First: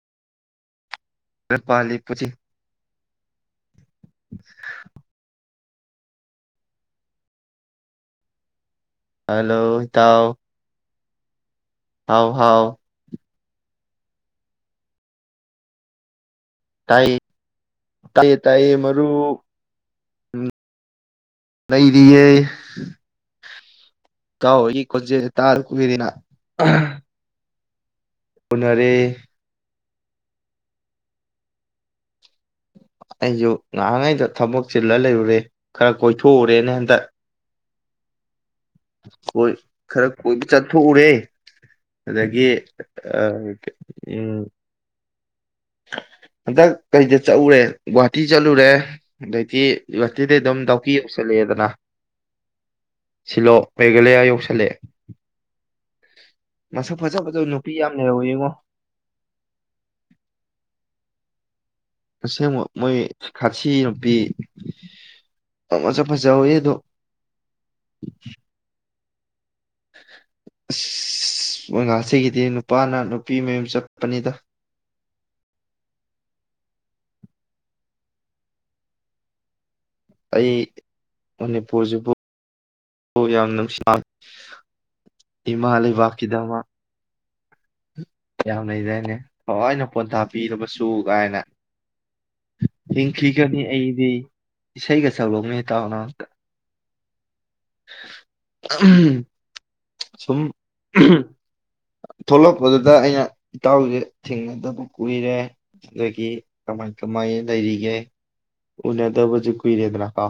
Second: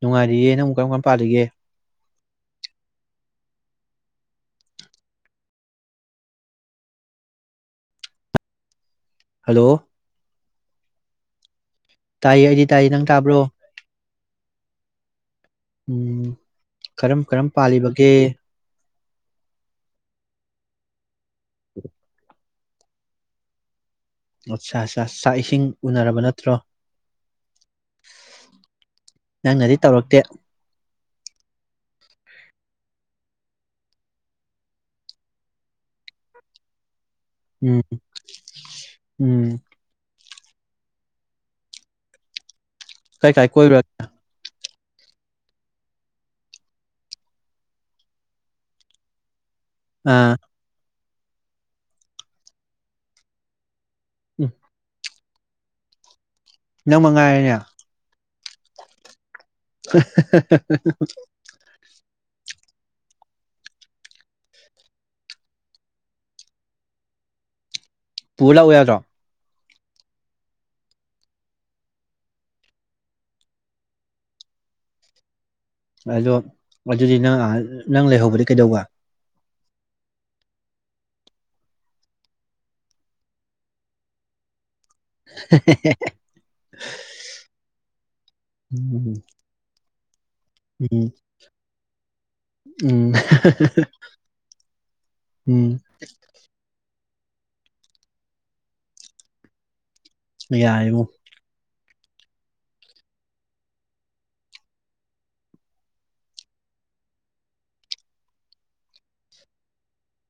ꯅꯨꯡꯉꯥꯏꯔꯤꯌꯦ ꯅꯪꯛ ꯀꯔꯝ ꯄꯥꯜꯂꯤꯒꯦ ꯄ ꯄꯨ [unintelligible] ꯍꯜꯂꯣ ꯏꯇꯥꯎ ꯍꯥꯎ ꯇꯥꯏ ꯍꯥꯎ ꯑꯩꯗꯤ ꯇꯥꯏ ꯅꯪ ꯇꯥꯕ꯭ꯔꯣ ꯎꯝ ꯀꯔꯝ ꯀꯔꯝ ꯄꯥꯜꯂꯤꯕꯒꯦ ꯇꯨꯛ ꯎꯝ ꯂꯩꯔꯤꯌꯦ [unintelligible] ꯀꯥꯎꯣ ꯑꯠꯆꯥ ꯏ ꯑꯠꯆꯥ ꯈꯣꯦ ꯆꯥꯛ ꯇꯥꯔ ꯏꯁꯤꯡ ꯀꯕꯤꯗꯅ ꯎꯅꯔꯕ ꯅꯠꯇ꯭ꯔꯣ ꯎꯅꯔꯦ ꯅꯪꯅꯗꯤ ꯇꯧꯔꯛꯇꯦ ꯑꯩꯁꯨ ꯉꯥꯏꯍꯉꯩꯗ ꯊꯕꯛ ꯆꯤꯜꯂ ꯂꯩꯔꯨꯔꯦ ꯈꯔ ꯀꯣꯏꯊꯣꯛꯎꯔꯦꯅ ꯍꯟꯗ ꯎꯝ ꯎꯝ ꯍꯣꯏ ꯈꯔ ꯀꯣꯏꯕ ꯆꯠꯊꯣꯛꯎꯔꯦ ꯑꯗꯒꯤ ꯑꯦ ꯀꯥꯏ ꯀꯥꯏ ꯀꯣꯏꯔꯨꯔ ꯎꯝ ꯍꯟꯗꯛ ꯀꯩꯗ ꯆꯠꯎꯨꯔꯦ ꯒꯨꯍꯥꯇꯤ ꯆꯠꯂꯨꯔꯦ ꯑꯗꯩ ꯑꯥ ꯗꯤ ꯑꯗꯨꯝ ꯅꯨꯄꯤ ꯑꯃꯁꯠꯂꯛꯑꯦꯗꯅ ꯁꯤꯂꯣ ꯃꯦꯘꯂꯌꯥ ꯎꯝ ꯌꯧꯁꯂꯦ ꯃꯁꯨ ꯅꯪ ꯐꯖ ꯐꯖꯕ ꯃꯉꯥꯏꯔꯦꯅꯦ ꯅꯨꯄꯤ ꯌꯥꯝ ꯂꯩꯔꯧ ꯌꯦꯡꯉꯣ [unintelligible] ꯑꯁꯦꯡꯕ ꯃꯣꯏ ꯈꯥꯁꯤ ꯅꯨꯄꯤ ꯑꯃꯖ ꯐꯖꯍꯧꯋꯤ ꯑꯗꯣ ꯄꯨ ꯂꯥꯛꯑꯣ ꯌꯥꯗ꯭ꯔꯣ ꯑꯁ ꯋꯥꯉꯥꯁꯤꯒꯤꯗꯤ ꯅꯨꯄꯥꯅ ꯅꯨꯄꯤ ꯃꯌꯨꯝ ꯆꯠꯄꯅꯤꯗ ꯑꯗꯣ ꯑꯗꯨꯗꯤ ꯅꯪ ꯅꯪ ꯂꯩꯍꯧꯕꯗꯤ ꯀꯩꯗꯧꯕ ꯑꯩ ꯃꯅꯤꯄꯨꯔꯁꯤꯕꯨ ꯍ ꯌꯥꯝ ꯅ ꯁ ꯏꯃꯥ ꯂꯩꯩ ꯀꯤꯗꯃ ꯌꯥꯝ ꯂꯩꯖꯅꯦ ꯎꯝ ꯍꯅ ꯄꯊꯥ ꯄꯤꯔꯕꯁꯨ ꯎꯝ ꯀꯥꯏꯅ ꯎꯝ ꯍꯤꯡꯈꯤꯒꯅꯤ ꯑꯩꯗꯤ ꯏꯁꯩꯒ ꯁꯛꯔꯧꯅꯤ ꯎꯝ ꯍꯦꯇꯥꯎꯅꯥꯛꯇ ꯎꯝ ꯁꯨꯝ ꯌꯥꯔꯦꯕꯣ ꯊꯣꯛꯂꯛꯄꯗꯨꯗ ꯑꯩꯅ ꯏꯇꯥꯎꯁꯦ ꯊꯦꯡꯅꯗꯕ ꯀꯨꯏꯔꯦ ꯑꯗꯒꯤ ꯀꯃꯥꯏ ꯀꯃꯥꯏ ꯂꯩꯔꯤꯒꯦ ꯎꯅꯗꯕꯁꯨ ꯀꯨꯏꯔꯦꯗꯅꯀꯣ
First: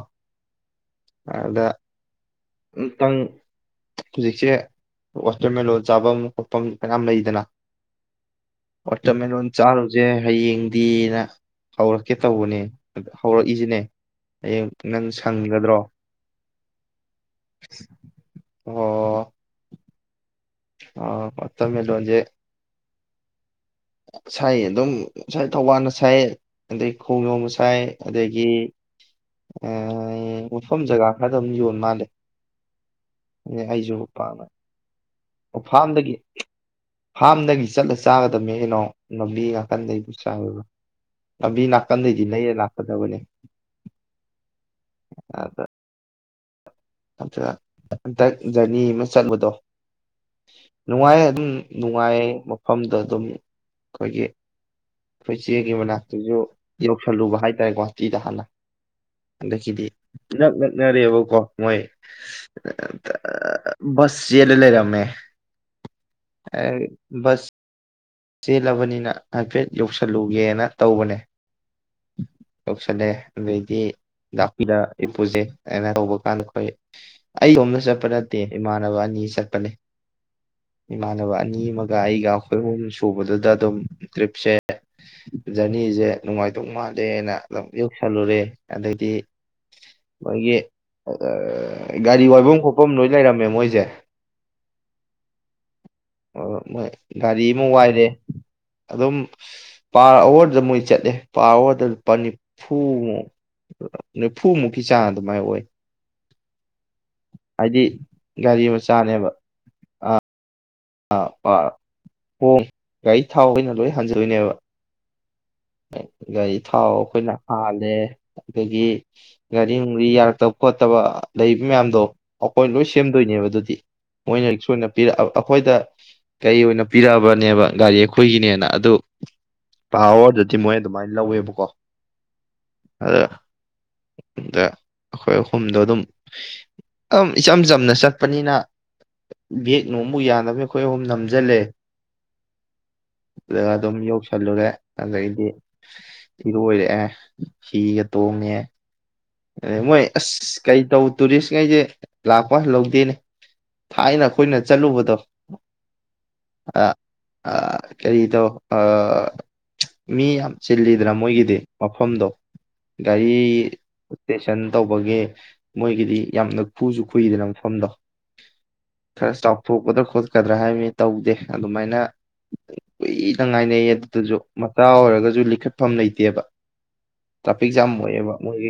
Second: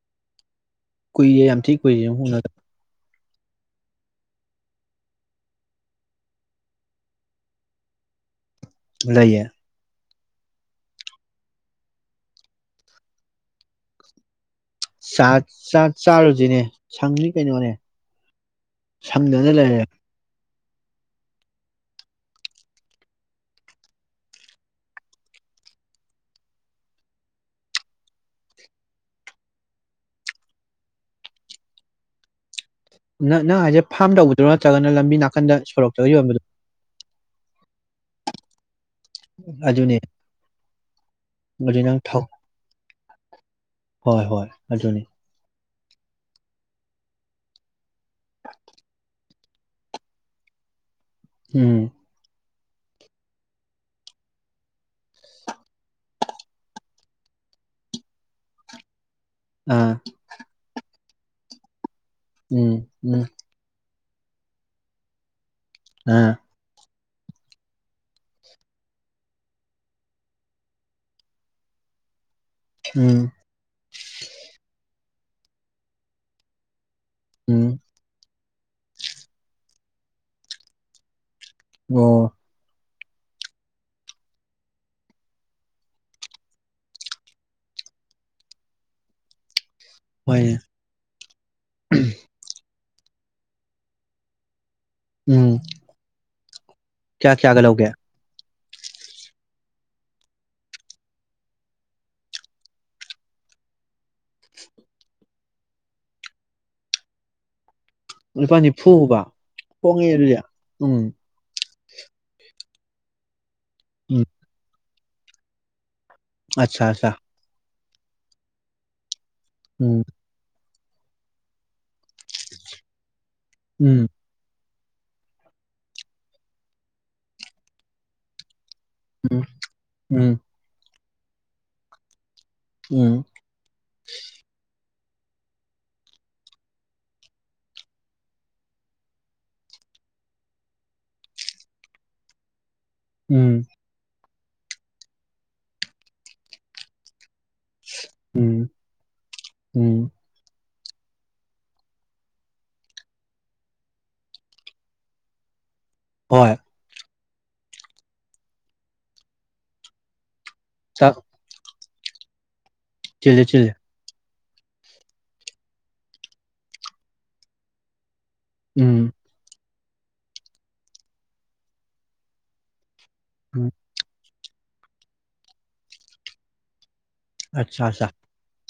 ꯀꯣꯏ ꯌꯥꯝ ꯊ ꯈꯨꯏꯦ ꯍꯟꯅ ꯑꯃꯇꯪ ꯍꯧꯖꯤꯛꯁꯦ ꯋꯥꯇꯔꯃꯦꯂꯂꯣꯟ ꯆꯥꯐꯝ ꯈꯣꯠꯐꯝ ꯀꯌꯥꯝ ꯂꯩꯗꯅ ꯂꯩꯌꯦ ꯑꯣꯇꯔꯃꯦꯂꯣꯟ ꯆꯥ ꯁꯦ ꯍꯌꯦꯡꯗꯤꯅ ꯍꯧꯔꯛꯀꯦ ꯇꯧꯕꯅꯦ ꯍꯧꯔꯛꯏꯁꯤꯅꯦ ꯍꯌꯦꯡ ꯅꯪ ꯆꯥꯛ ꯁꯪꯒꯗ꯭ꯔꯣ ꯆꯥꯛ ꯆꯥꯔꯨꯁꯤꯅꯦ ꯁꯪꯅꯤ ꯀꯩ ꯀꯩꯅꯣꯅꯦ ꯁꯝꯗꯨꯅ ꯂꯩꯔꯦ ꯑ ꯃꯠꯇꯃꯦ ꯂ ꯋꯥꯖꯦ ꯁꯥꯏ ꯑꯗꯨꯝ ꯉꯥꯏ ꯊꯧꯕꯥꯜꯅ ꯁꯥꯏ ꯑꯗꯩ ꯈꯣꯡꯖꯣꯅ ꯁꯥꯏ ꯑꯗꯒꯤ ꯃꯐꯝ ꯖꯒꯥ ꯈꯔ ꯑꯗꯨ ꯑꯗꯨꯝ ꯌꯣꯟ ꯃꯥꯜꯂꯦ ꯅꯪ ꯅꯪ ꯍꯥꯏꯁꯦ ꯑꯩꯁꯨ ꯐꯥꯔꯝ ꯇꯧꯕꯗꯣ ꯄꯥꯝꯃꯦ ꯅꯠꯇ꯭ꯔꯒꯅ ꯂꯝꯕꯤ ꯋꯥꯈꯟꯗ ꯁꯣꯔꯣꯛꯇꯒ ꯌꯣꯟꯝꯕꯗ ꯗꯒꯤ ꯆꯠꯂ ꯆꯥꯒꯗꯕꯃꯦ ꯀꯩꯅꯣ ꯂꯝꯕꯤ ꯑꯗꯨꯅꯦ ꯅꯥꯀꯟꯗꯩꯕꯨ ꯆꯥꯎꯥꯋꯦꯕ ꯂꯝꯕꯤ ꯑꯗꯨ ꯅꯪ ꯊꯧ ꯅꯥꯀꯟꯗꯩꯗꯤ ꯅꯔ ꯂꯥꯛꯀꯗꯕꯅꯦ ꯍꯣꯏ ꯍꯣꯏ ꯑꯗꯨꯅꯤ ꯑ ꯑꯆꯥ ꯍꯟꯗꯛ ꯖꯔꯅꯤ ꯑꯃ ꯆꯠꯂꯗꯣ [unintelligible] ꯅꯨꯡꯉꯥꯏ ꯑꯗꯨꯝ ꯎꯝ ꯅꯨꯡꯉꯥꯏ ꯃꯐꯝꯗ ꯑꯗꯨꯝ ꯑꯩꯈꯣꯏꯒꯤ ꯑꯩꯈꯣꯏꯆꯦꯒꯤ ꯃꯅꯥꯛꯇꯨꯁꯨ ꯌꯧꯁꯜꯂꯨꯕ ꯍꯥꯏꯇꯥꯔꯦ ꯒꯨꯍꯥꯇꯤꯗ ꯍꯥꯟꯅ ꯈꯤꯗꯤ ꯑꯥ ꯉꯛ ꯉꯛ ꯉꯦꯕ ꯣ ꯃꯣꯏ ꯎꯝ ꯎꯝ ꯁꯁꯤꯂ ꯂꯩꯔꯃꯦ ꯑꯥ ꯑ ꯁ ꯆꯦꯜꯂꯕꯅꯤꯅ ꯍꯥꯏꯐꯦꯠ ꯌꯧꯁꯜꯂꯨꯒꯦꯅ ꯇꯧꯕꯅꯦ ꯎꯝ ꯇꯁꯂꯦꯗꯤ ꯥꯛꯄꯤꯗ ꯏꯄꯨꯁꯦ ꯑꯩꯅ ꯇꯧꯕ ꯀꯥꯟꯗ ꯑꯩꯈꯣꯏ ꯑꯩ ꯎꯝ ꯀꯣꯝꯗ ꯆꯄꯔ ꯦ ꯏꯃꯥꯟꯅꯕ ꯑꯅꯤ ꯆꯠꯄꯅꯦ ꯏꯃꯥꯟꯅꯕ ꯑꯅꯤ ꯃꯒ ꯑꯩꯒ ꯑꯣ ꯄꯨꯕꯗꯨꯗ ꯑꯗꯨꯝ ꯇ꯭ꯔꯤꯞꯁꯦ ꯖꯔꯅꯤꯁꯦ ꯅꯨꯡꯉꯥꯏꯇꯧ ꯃꯥꯜꯂꯦꯅ ꯑꯗꯨꯝ ꯌꯧꯁꯜꯂꯨꯔꯦ ꯑꯗꯩꯗꯤ ꯍꯣꯏꯅꯦ ꯃꯥꯒꯤ ꯒꯥꯔꯤ ꯋꯥꯏꯕ ꯈ ꯀꯝ ꯂꯣꯏ ꯂꯩꯔꯝꯃꯦ ꯃꯣꯏꯁꯦ ꯎꯝ ꯑ ꯀꯌꯥ ꯒꯥꯔꯤ ꯀꯌꯥꯒ ꯑꯃ ꯂꯧꯒꯦ ꯋꯥꯏꯔꯦ ꯑꯗꯨꯝ ꯄꯥꯔ ꯑꯋꯥꯔꯗ ꯃꯣꯏ ꯆꯠꯂꯦ ꯄꯥ ꯑꯋꯥꯔꯗ ꯂꯨꯄꯥ ꯅꯤꯐꯨꯃꯨꯛ ꯅꯤꯐꯨꯃꯨꯛꯀꯤ ꯆꯥꯡ ꯑꯗꯨꯃꯥꯏ ꯑꯣꯏ ꯍꯥꯏꯗꯤ ꯂꯨꯄꯥ ꯒꯥꯔꯤ ꯅꯤꯐꯨ ꯍꯨꯕ ꯍꯣꯡꯉꯦ ꯑꯗꯨꯗꯤ ꯎꯝ ꯑ ꯋꯥ ꯍ ꯀꯩ ꯊ ꯍꯥꯎꯩꯅ ꯂꯣꯏ ꯎꯝ ꯍꯟꯖꯣꯏꯅꯦꯕ ꯒꯥꯔꯤ ꯑꯠꯆꯥ ꯊꯥꯎ ꯑꯠꯆꯥ ꯑꯩꯈꯣꯏꯅ ꯍꯜꯂꯤ ꯑ ꯑꯩꯈꯣꯏꯒꯤ ꯎꯝ ꯒꯥꯔꯤꯔꯤ ꯌꯥꯔ ꯇ ꯈꯣꯠꯇꯕ ꯂꯩꯕ ꯃꯌꯥꯝꯗꯣ ꯑꯩꯈꯣꯏ ꯂꯣꯏ ꯁꯦꯝ ꯣꯏꯅꯦꯕ ꯑꯗꯨꯗꯤ ꯎꯝ ꯃꯣꯏꯅ ꯁꯣꯏꯅ ꯑꯩꯈꯣꯏꯗ ꯀꯩ ꯑꯣꯏꯅ ꯄꯤꯔꯛꯑꯕꯅꯦꯕ ꯒꯥꯔꯤ ꯑꯩꯈꯣꯏꯒꯤꯅꯦꯅ ꯑꯗꯨ ꯎꯝ ꯎꯝ ꯄꯋꯥꯔ ꯃꯣꯏ ꯑꯗꯨꯃꯥꯏꯅ ꯂꯧꯋꯦꯕꯀꯣ ꯑꯗ ꯎꯝ ꯏ ꯑꯩꯈꯣꯏ ꯑꯍꯨꯝꯗꯣ ꯑꯗꯨꯝ ꯑꯗꯨꯝ ꯏꯆꯝ ꯆꯝꯅ ꯆꯠꯄꯅꯤꯅ ꯕꯦꯛ ꯅꯨꯡꯕꯨ ꯌꯥꯅꯕꯅꯤ ꯑꯩꯈꯣꯏ ꯑꯍꯨꯝ ꯅꯝꯁꯤꯜꯂꯦ ꯎꯝ ꯗꯝ ꯌꯧ ꯆꯂꯨꯔ ꯑ ꯁꯤꯤꯔꯣ ꯑꯣꯏꯔꯛꯑꯦ ꯁꯤꯤꯒꯦ ꯇꯣꯡꯉꯦ ꯎꯝ ꯑꯦ ꯃꯣꯏ ꯎꯝ ꯑꯁ ꯀꯩ ꯇꯧ ꯇꯨꯔꯤꯁ ꯉꯩꯁꯦ ꯂꯥꯛꯄ ꯂꯧꯗꯦꯅꯦ ꯊꯥꯏꯅ ꯑꯩꯈꯣꯏꯅ ꯆꯠꯂꯨꯕꯗꯣ ꯍꯣꯏ ꯑ ꯑ ꯀꯔꯤ ꯇꯣ ꯑ ꯃꯤ ꯌꯥꯝ ꯆꯤꯜꯂꯤꯗ꯭ꯔꯥ ꯆꯥꯛ ꯃꯣꯏꯒꯤꯗꯤ ꯃꯐꯝꯗꯣ ꯒꯥꯔꯤ ꯆꯤꯜꯂꯤ ꯆꯤꯜꯂꯤ ꯏꯁꯇꯦꯁꯟ ꯇꯧꯕꯒꯤ ꯃꯣꯏꯒꯤꯗꯤ ꯌꯥꯝꯅ ꯈꯨꯁꯨ ꯈꯨꯨꯏꯗꯅ ꯃꯐꯝꯗꯣ ꯎꯝ ꯈꯔꯦ ꯁ ꯇꯥꯎ ꯊꯣꯛꯀꯗ꯭ꯔꯥ ꯈꯣꯠꯀꯗ꯭ꯔꯥ ꯍꯥꯏꯕꯅꯤ ꯇꯧꯗꯦ ꯑꯗꯨꯃꯥꯏꯅ ꯀꯨꯏꯅ ꯎꯝ ꯉꯥꯏꯅꯩꯌꯦ ꯑꯗꯨꯗꯨꯁꯨ ꯃꯇꯥ ꯑꯣꯏꯔꯒꯁꯨ ꯂꯤꯈꯠꯐꯝ ꯂꯩꯇꯦꯕ ꯇ꯭ꯔꯥꯐꯛ ꯑꯠꯆꯥ ꯝ ꯑꯠꯆꯥ ꯑꯣꯏꯕ ꯃꯣꯏ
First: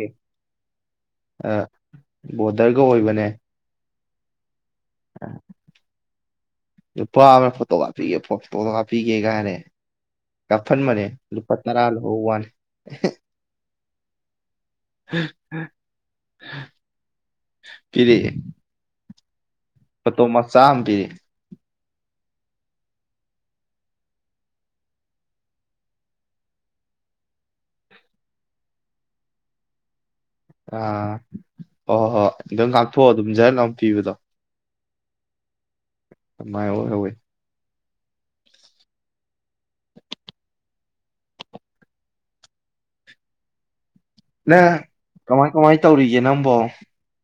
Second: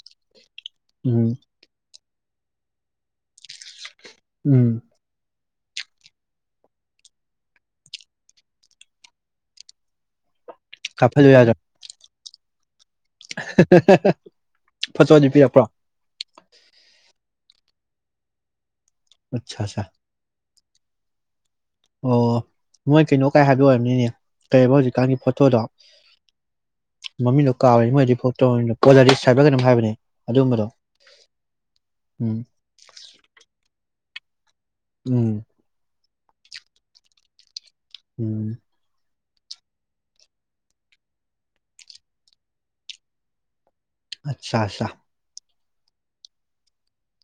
ꯎꯝ ꯕꯣꯔꯗꯔꯒ ꯑꯣꯏꯕꯅꯦ ꯎꯝ ꯅꯨꯄꯥ ꯐꯣꯇꯣ ꯀꯥꯞꯄꯤꯤꯒꯦ ꯐꯣꯇꯣ ꯀꯥꯞꯄꯤꯒꯦ ꯀꯥꯏꯔꯦ ꯀꯐꯟ ꯃꯅꯦ ꯂꯨꯠꯅꯔꯥꯂꯣ ꯍ ꯋꯥꯟ ꯐꯆꯣꯅꯤꯄꯤꯤꯄ꯭ꯔ ꯐꯤꯔꯤ ꯑꯆꯥꯆꯥ ꯆꯥꯃ ꯄꯤꯔꯤ ꯑꯣ ꯃꯣꯏ ꯀꯩꯅꯣ ꯀꯥꯏ ꯍꯥꯏꯕ ꯑꯣꯏꯔꯕꯝꯅꯤꯅꯦ ꯀꯩ ꯍꯧꯖꯤꯛꯀꯥꯟꯒꯤ ꯐꯣꯇꯣꯗꯣ ꯃꯃꯤꯡꯗꯣ ꯀꯥꯎꯔ ꯃꯣꯏꯗꯤ ꯐꯣꯇꯣ ꯄꯣꯂꯔꯤꯁ ꯍꯥꯏꯕ꯭ꯔꯥ ꯀꯩꯅꯣꯝ ꯍꯥꯏꯕꯅꯦ ꯑꯗꯨꯝꯕꯗꯣ ꯑꯥ ꯍꯣꯏ ꯍꯣꯏ ꯎꯝ ꯑꯗꯨꯝ ꯉꯥꯛꯊꯣꯛꯑꯣ ꯑꯗꯨꯝ ꯖꯟ ꯑꯃ ꯄꯤꯕꯗꯣ ꯎꯝ ꯀꯃꯥꯏ ꯍꯣꯏ ꯎꯝ ꯑꯠꯆꯥ ꯑꯁꯆꯥ ꯀꯃꯥꯏꯅ ꯇꯧꯔꯤꯒꯦ ꯅꯪꯕꯣ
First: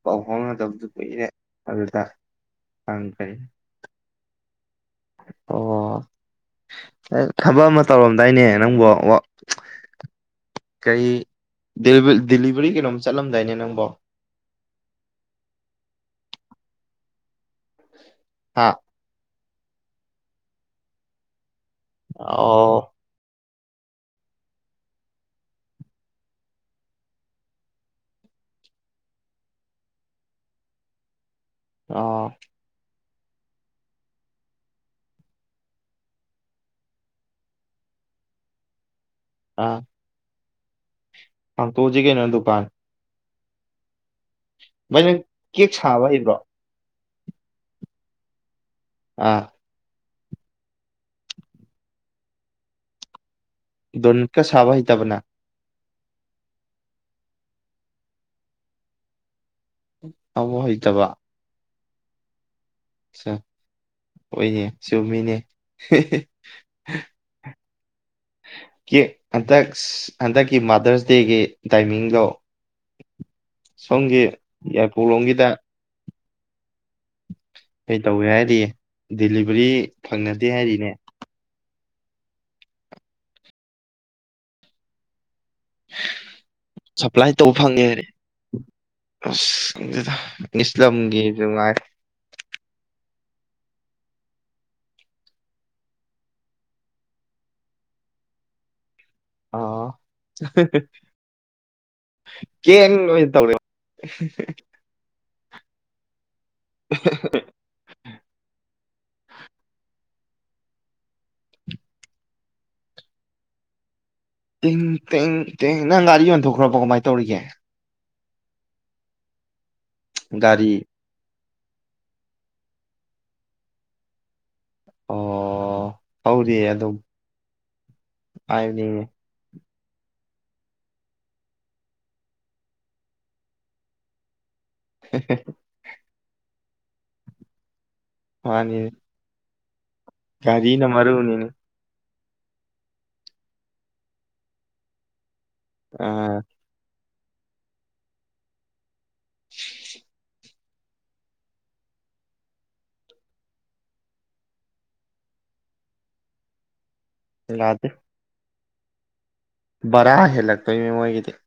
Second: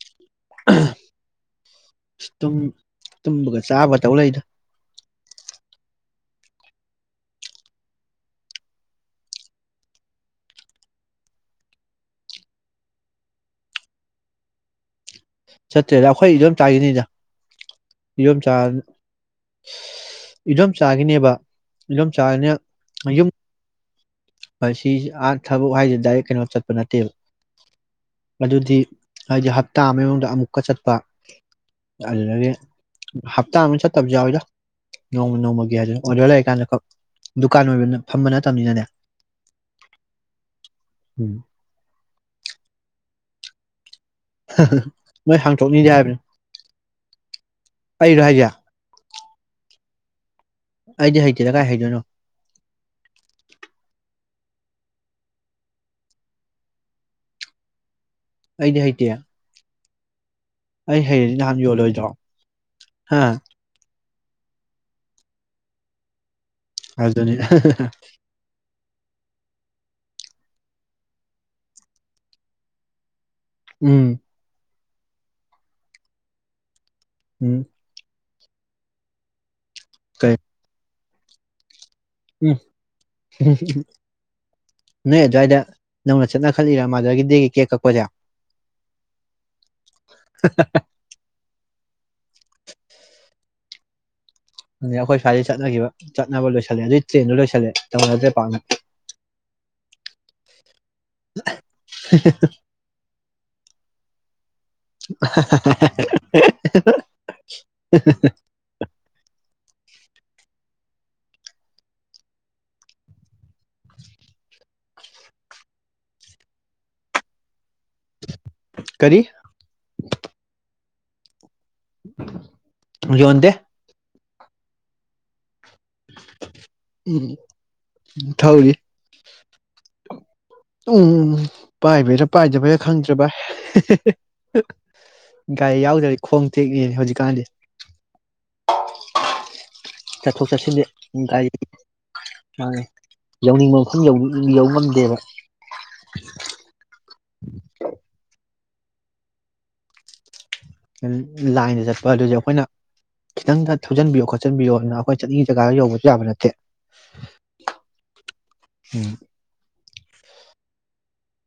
ꯄꯥꯎ ꯐꯥꯎꯅꯗꯕꯗꯨ ꯀꯏꯔꯦ ꯑꯗꯨꯗ ꯍ ꯐꯔꯤ ꯇꯧꯂ ꯏꯗ ꯑꯣ ꯊꯕꯛ ꯑꯃ ꯇꯧꯔꯝꯗꯥꯏꯅꯦ ꯅꯪꯕꯣ ꯀꯔꯤ ꯗꯦꯂꯤꯚꯔꯤ ꯀꯩꯅꯣꯝ ꯆꯠꯂꯝꯗꯥꯏꯅꯦ ꯅꯪꯕꯣ ꯆꯠꯇ꯭ꯔꯦꯗ ꯑꯩꯈꯣꯏ ꯑꯗꯨꯝ ꯆꯥꯈꯤꯅꯤꯅ ꯌꯨꯝ ꯆꯥ ꯍꯥ ꯏꯗꯣꯝ ꯆꯥꯒꯤꯅꯦꯕ ꯑꯗꯨꯨꯝ ꯆꯥꯅ ꯑꯣ ꯌꯨꯝ ꯁꯤꯁ ꯑꯥ ꯊꯕꯛ ꯍꯥꯏꯁꯤꯦ ꯗꯥꯏꯔꯦꯛ ꯀꯩꯅꯣ ꯆꯠꯄ ꯅꯠꯇꯦꯕ ꯑꯗꯨꯗꯤ ꯍꯥꯏꯗꯤ ꯍꯞꯇꯥ ꯑꯃꯒꯤ ꯃꯅꯨꯡꯗ ꯑꯃꯨꯛꯀ ꯆꯠꯄ ꯑꯣ ꯑꯂꯒꯦ ꯍꯞꯇꯥ ꯑꯃ ꯆꯠꯇꯕꯁꯨ ꯌꯥꯎꯋꯏꯗ ꯅꯣꯡꯃ ꯅꯣꯡꯃꯒꯤ ꯍꯥꯏꯗꯅ ꯑꯣꯔꯗꯔ ꯂꯩꯔꯀꯥꯟꯗ ꯗꯨꯀꯥꯟ ꯑꯣꯏꯕꯅ ꯐꯝꯕ ꯅꯠꯇꯕꯅꯤꯅꯅꯦ ꯑꯥ ꯎꯝ ꯑ ꯇꯨꯡꯖꯤꯒꯦ ꯅꯅ ꯗꯨꯀꯥꯟ ꯚꯥꯏ ꯅꯪ ꯅꯣꯏ ꯀꯦꯛ ꯍꯥꯡꯇꯣꯛꯅꯤꯡꯗꯦ ꯁꯥꯕ ꯍꯥꯏꯕꯅꯤ ꯍꯩꯕ꯭ꯔꯣ ꯑꯩ ꯔ ꯍꯥꯏꯖ ꯑꯥ ꯑꯩꯗꯤꯦ ꯍꯩꯇꯦꯗ ꯀꯥꯏ ꯍꯩꯗꯣꯏꯅꯣ ꯗꯣꯟꯀ ꯁꯥꯕ ꯍꯇꯥꯕꯅ ꯑꯩꯗꯤ ꯍꯥꯏꯇ ꯎꯝ ꯑꯩ ꯍꯩ ꯅꯍꯥꯟ ꯌꯣꯜꯂꯣꯏ inaudible ꯍꯥꯥ ꯑꯆꯥ ꯍꯣꯏꯅꯦ ꯆꯨꯝ ꯃꯤꯅꯦ ꯍ ꯑꯗꯨꯅꯤ inaudible ꯍꯟꯗꯛ ꯍꯟꯗꯛꯀꯤ ꯃꯥꯗꯔꯁ ꯗꯦꯒꯤ ꯇꯥꯏꯃꯤꯡꯗꯣ ꯎꯝ ꯁꯒꯦ ꯍꯧꯂꯣꯡꯒꯤꯗ ꯎꯝ ꯍ ꯇꯧ ꯌꯥ ꯗꯂꯤꯚꯔꯤ ꯐꯪꯅꯗꯦ ꯍꯥꯏꯔꯤꯅꯦ ꯎ ꯅ ꯁꯄ꯭ꯂꯥꯏ ꯗꯦꯒꯤ ꯇꯧꯕ ꯀꯦꯛ ꯐꯪꯉꯦ ꯀꯛꯄꯁꯦ ꯍꯥꯏꯗꯤ ꯑꯁ ꯏꯪꯂꯤꯁ ꯂꯝꯒꯤꯁꯨ ꯉꯥꯏ ꯑ ꯑꯩꯈꯣꯏ ꯁ꯭ꯋꯥꯏꯗꯒꯤ ꯆꯠꯅꯈꯤꯕ ꯆꯠꯅꯕ ꯂꯣꯏꯁꯤꯜꯂꯦ ꯑꯗꯨꯏ ꯇ꯭ꯔꯦꯟꯗꯣ ꯂꯣꯏꯁꯤꯜꯂꯦ ꯇꯧꯅꯗ꯭ꯔꯦ ꯄꯥꯛꯅ ꯑ ꯀ ꯑꯣꯏ ꯇ inaudible inaudible inaudible ꯇꯤꯡ ꯇꯤꯡ ꯇꯦꯡ ꯅꯪ ꯒꯥꯔꯤ ꯌꯣꯟꯊꯣꯛꯈ꯭ꯔꯕ ꯀꯃꯥꯏꯅ ꯇꯧꯔꯤꯒꯦ ꯀꯔꯤ ꯔꯤ ꯌꯣꯟꯣꯟꯗ ꯍꯧꯔꯤꯑ ꯑꯗꯨꯝ ꯎꯝ ꯊꯧꯔꯤ ꯍꯥꯏꯅꯤꯡꯉꯦ ꯎꯝ ꯄꯥꯏꯕꯩꯔꯥ ꯄꯥꯏꯗꯕꯩꯔꯥ ꯈꯪꯗ꯭ꯔꯕ ꯒꯥꯥꯏ ꯌꯥꯎꯗꯔꯤ ꯈꯣꯡ ꯊꯦꯛꯅꯦꯅꯦ ꯍꯧꯖꯤꯛꯀꯥꯟꯗꯤ ꯍꯅꯤ ꯒꯥꯔꯤꯅ ꯃꯔꯔ ꯎꯅꯤꯅꯤ ꯃꯥꯉꯦ ꯌꯧꯅꯤꯡꯕ ꯃꯈꯜ ꯌꯧꯕ ꯉꯝꯗꯦꯕ ꯑꯥ inaudible ꯂꯥꯏꯟꯗ ꯆꯠꯄ ꯑꯗꯨꯁꯨꯦ ꯑꯩꯈꯣꯏꯅ ꯈꯤꯇꯪꯗ ꯊꯧꯖꯤꯟꯕꯤꯌꯣ ꯈꯣꯠꯆꯤꯟꯕꯤꯌꯣ ꯑꯗꯨꯅ ꯑꯩꯈꯣꯏ ꯆꯠꯂꯤꯉ ꯖꯒꯥꯗ ꯌꯧꯕꯁꯨ ꯌꯥꯕ ꯅꯠꯇꯦ ꯗ ꯍꯝ ꯚꯔꯥ ꯍꯦꯜꯂꯛꯇꯣꯏ ꯃꯤ ꯃꯣꯏꯒꯤꯗꯤ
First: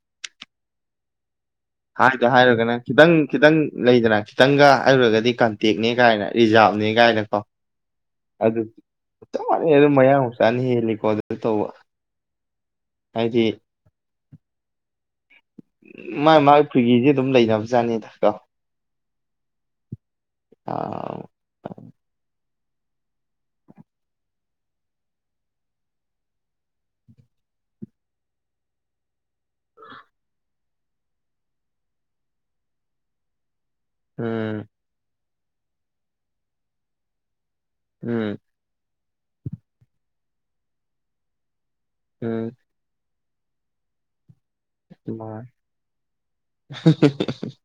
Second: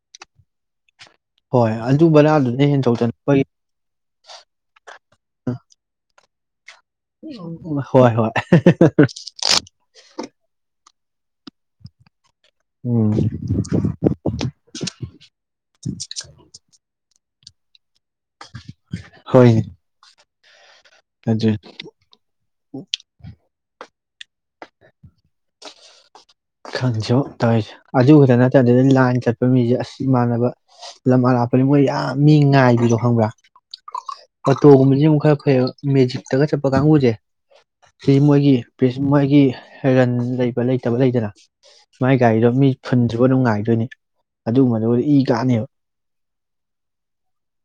ꯍꯣꯏ ꯑꯗꯨ ꯍꯥꯏꯗ ꯕꯔꯥꯗꯨꯅ ꯍꯥꯏꯔꯨꯔꯒꯅ ꯈꯤꯇꯪ ꯍꯦꯟꯗꯣꯛꯇꯅ ꯍꯣꯏ ꯈꯤꯇꯪ ꯂꯩꯗꯅ ꯈꯤꯇꯪꯒ ꯍꯥꯏꯔꯨꯔꯒꯗꯤ ꯀꯟꯇꯦꯛꯅꯦ ꯀꯥꯏꯅ ꯔꯤꯖꯥ ꯆꯅꯤ ꯀꯥꯏꯅꯀꯣ ꯍꯣꯏ ꯑꯗꯨ ꯆꯞ ꯃꯥꯟꯅꯩ ꯑꯗꯨ ꯃꯌꯥꯡꯃꯨꯛ ꯆꯥꯅ ꯍꯦꯜꯂꯤꯀꯣ ꯑꯗꯨ ꯇꯧꯕ ꯎꯝ ꯍꯥꯏꯗꯤ ꯃꯥꯥꯏ ꯃꯥꯒꯤ ꯐꯤꯒꯤꯁꯤꯦ ꯑꯗꯨꯝ ꯂꯩꯅꯕ ꯖꯥꯅꯤ ꯊ ꯀ ꯍꯣꯏ ꯑ ꯍꯥꯏꯖꯤ ꯈꯪꯁꯨ ꯇꯧꯔꯤꯁꯦ ꯑꯗꯨ ꯈꯛꯇ ꯅꯠꯇꯗꯗꯤ ꯂꯥꯏ ꯆꯠꯄ ꯃꯤꯁꯦ ꯑꯁ ꯏꯃꯥꯟꯅꯕ ꯂꯝꯃꯥꯟ ꯂꯥꯛꯄꯅꯤ ꯃꯣꯏ ꯌꯥꯝ ꯃꯤ ꯉꯥꯏꯈꯤꯗꯣ ꯈꯪꯕ꯭ꯔꯥ ꯑ ꯎꯝ ꯇꯒ ꯑꯩꯈꯣꯏ ꯃꯦꯖꯤꯞꯇꯒ ꯆꯠꯄ ꯀꯥꯡꯕꯨꯁꯦ ꯁꯤ ꯎꯝ ꯃꯣꯏꯒꯤ ꯃꯣꯏꯒꯤ ꯔꯟ ꯂꯩꯕ ꯂꯩꯇꯕ ꯂꯩꯗꯅ ꯃꯥꯏ ꯒꯥꯔꯤꯗ ꯎꯝ ꯃꯤ ꯐꯣꯟ ꯁꯤꯕꯨ ꯑꯗꯨꯅꯨꯡꯉꯥꯏꯗꯣꯏꯅꯤ ꯑꯗꯨꯒꯨꯝꯕꯗꯨ ꯑꯣꯏ ꯏ ꯀꯥꯅꯦꯕ [unintelligible]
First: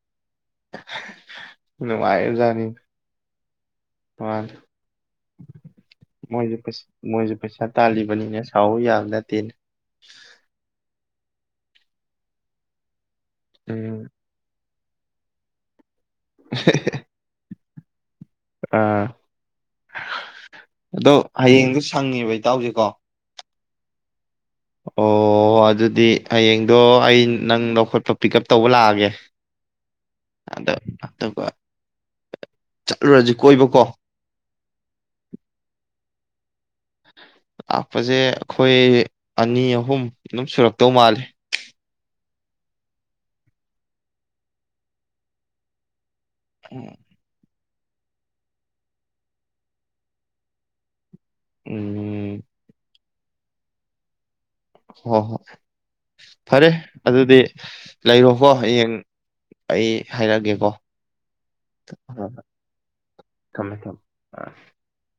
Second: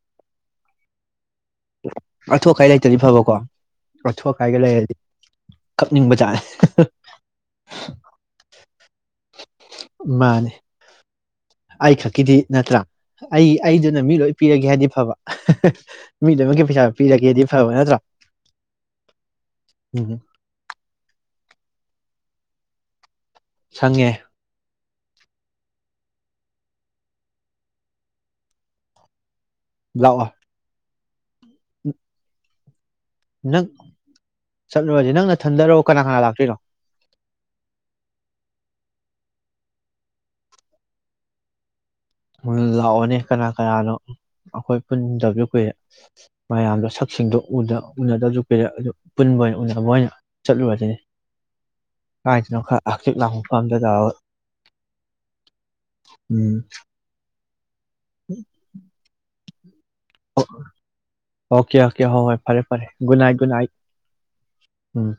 ꯑꯊꯨ ꯅꯨꯡꯉꯥꯏꯕꯖꯥꯅꯤ ꯑꯀꯥꯏ ꯂꯩꯇꯗꯤ ꯐꯕꯀꯣ ꯃꯥ ꯂꯧꯊꯣꯛ ꯀꯥꯏꯒ ꯂꯩꯔꯗꯤ ꯀꯞꯅꯤꯡꯕꯖꯥꯠꯅꯦ ꯃꯣꯏꯁꯨ ꯃꯣꯏꯁꯨ ꯄꯩꯁꯥ ꯇꯥꯜꯂꯤꯕꯅꯤꯅꯦ ꯁꯥꯎꯎ ꯌꯥꯕ ꯅꯠꯇꯦꯅꯦ ꯃꯥꯅꯦ ꯑꯩ ꯈꯛꯀꯤꯗꯤ ꯅꯠꯇ꯭ꯔꯥ ꯑꯩ ꯎꯝ ꯑꯩꯗꯨꯅ ꯃꯤ ꯂꯣꯏ ꯄꯤꯔꯒꯦ ꯍꯥꯏꯗꯤ ꯑ ꯊꯕ ꯃꯤꯗꯨꯃꯒꯤ ꯄꯩꯁꯥ ꯄꯤꯔꯒꯦꯗꯤ ꯍ ꯌꯥꯠꯇ꯭ꯔꯣ ꯑ ꯑꯗꯣ ꯍꯌꯦꯡꯗꯨꯣ ꯁꯪꯉꯦꯕ ꯏꯇꯥꯎꯁꯦꯀꯣ ꯁꯪꯉꯦ ꯑꯣ ꯑꯗꯨꯗꯤ ꯍꯌꯦꯡꯗꯣ ꯑꯩ ꯅꯪ ꯂꯧꯈꯣꯠꯄ ꯄꯤꯛ ꯎꯞ ꯇꯧꯕ ꯂꯥꯛꯑꯒꯦ ꯌꯥꯥꯛ ꯑꯠꯇꯒ ꯎꯝ ꯅꯪ ꯀꯣꯏꯕꯀꯣ ꯆꯠꯂꯨꯔꯁꯤꯦ ꯅꯪꯅ ꯊꯟꯗꯔꯣ ꯀꯅꯥ ꯀꯅꯥ ꯂꯥꯛꯇꯦ ꯐꯤꯔꯣ ꯂꯥꯛꯄꯁꯦ ꯑꯩꯈꯣꯏ ꯑꯅꯤ ꯑꯍꯨꯝ ꯑꯗꯨꯝ ꯁꯨꯔꯛꯇꯧ ꯃꯥꯜꯂꯦ ꯂꯥꯛꯑꯣꯅꯦ ꯀꯅꯥ ꯀꯅꯥꯅꯣ ꯑꯩꯈꯣꯏ ꯄꯨꯟꯗꯕꯁꯨ ꯀꯨꯏꯔꯦ ꯃꯌꯥꯝꯗꯣ ꯁꯛꯁꯤꯡꯗꯨꯣ ꯎꯅꯗꯕꯁꯨ ꯄꯤꯔꯦ ꯑꯗꯨ ꯄꯨꯟꯕ ꯑꯣꯏꯅ ꯎꯅꯕ ꯑꯣꯏꯅ ꯆꯠꯂꯨꯔꯁꯤꯅꯤ ꯎꯝ ꯀꯅ ꯈ ꯀꯠꯂ ꯃꯛꯝꯗꯖ ꯍ ꯍꯣ ꯎꯝ ꯐꯔꯦ ꯑꯗꯨꯗꯤ ꯂꯩꯔꯣꯍꯣ ꯍꯌꯦꯡ ꯑꯩ ꯍꯥꯏꯔꯛꯑꯒꯦꯀꯣ ꯑꯣꯀꯦ ꯑꯣꯀꯦ ꯍꯣ ꯍꯣꯏ ꯐꯔꯦ ꯐꯔꯦ ꯒꯨꯗ ꯅꯥꯏꯠ ꯒꯨꯗ ꯅꯥꯏꯠ ꯊꯝꯃꯦ ꯊꯝꯃꯦ ꯑ ꯎꯝ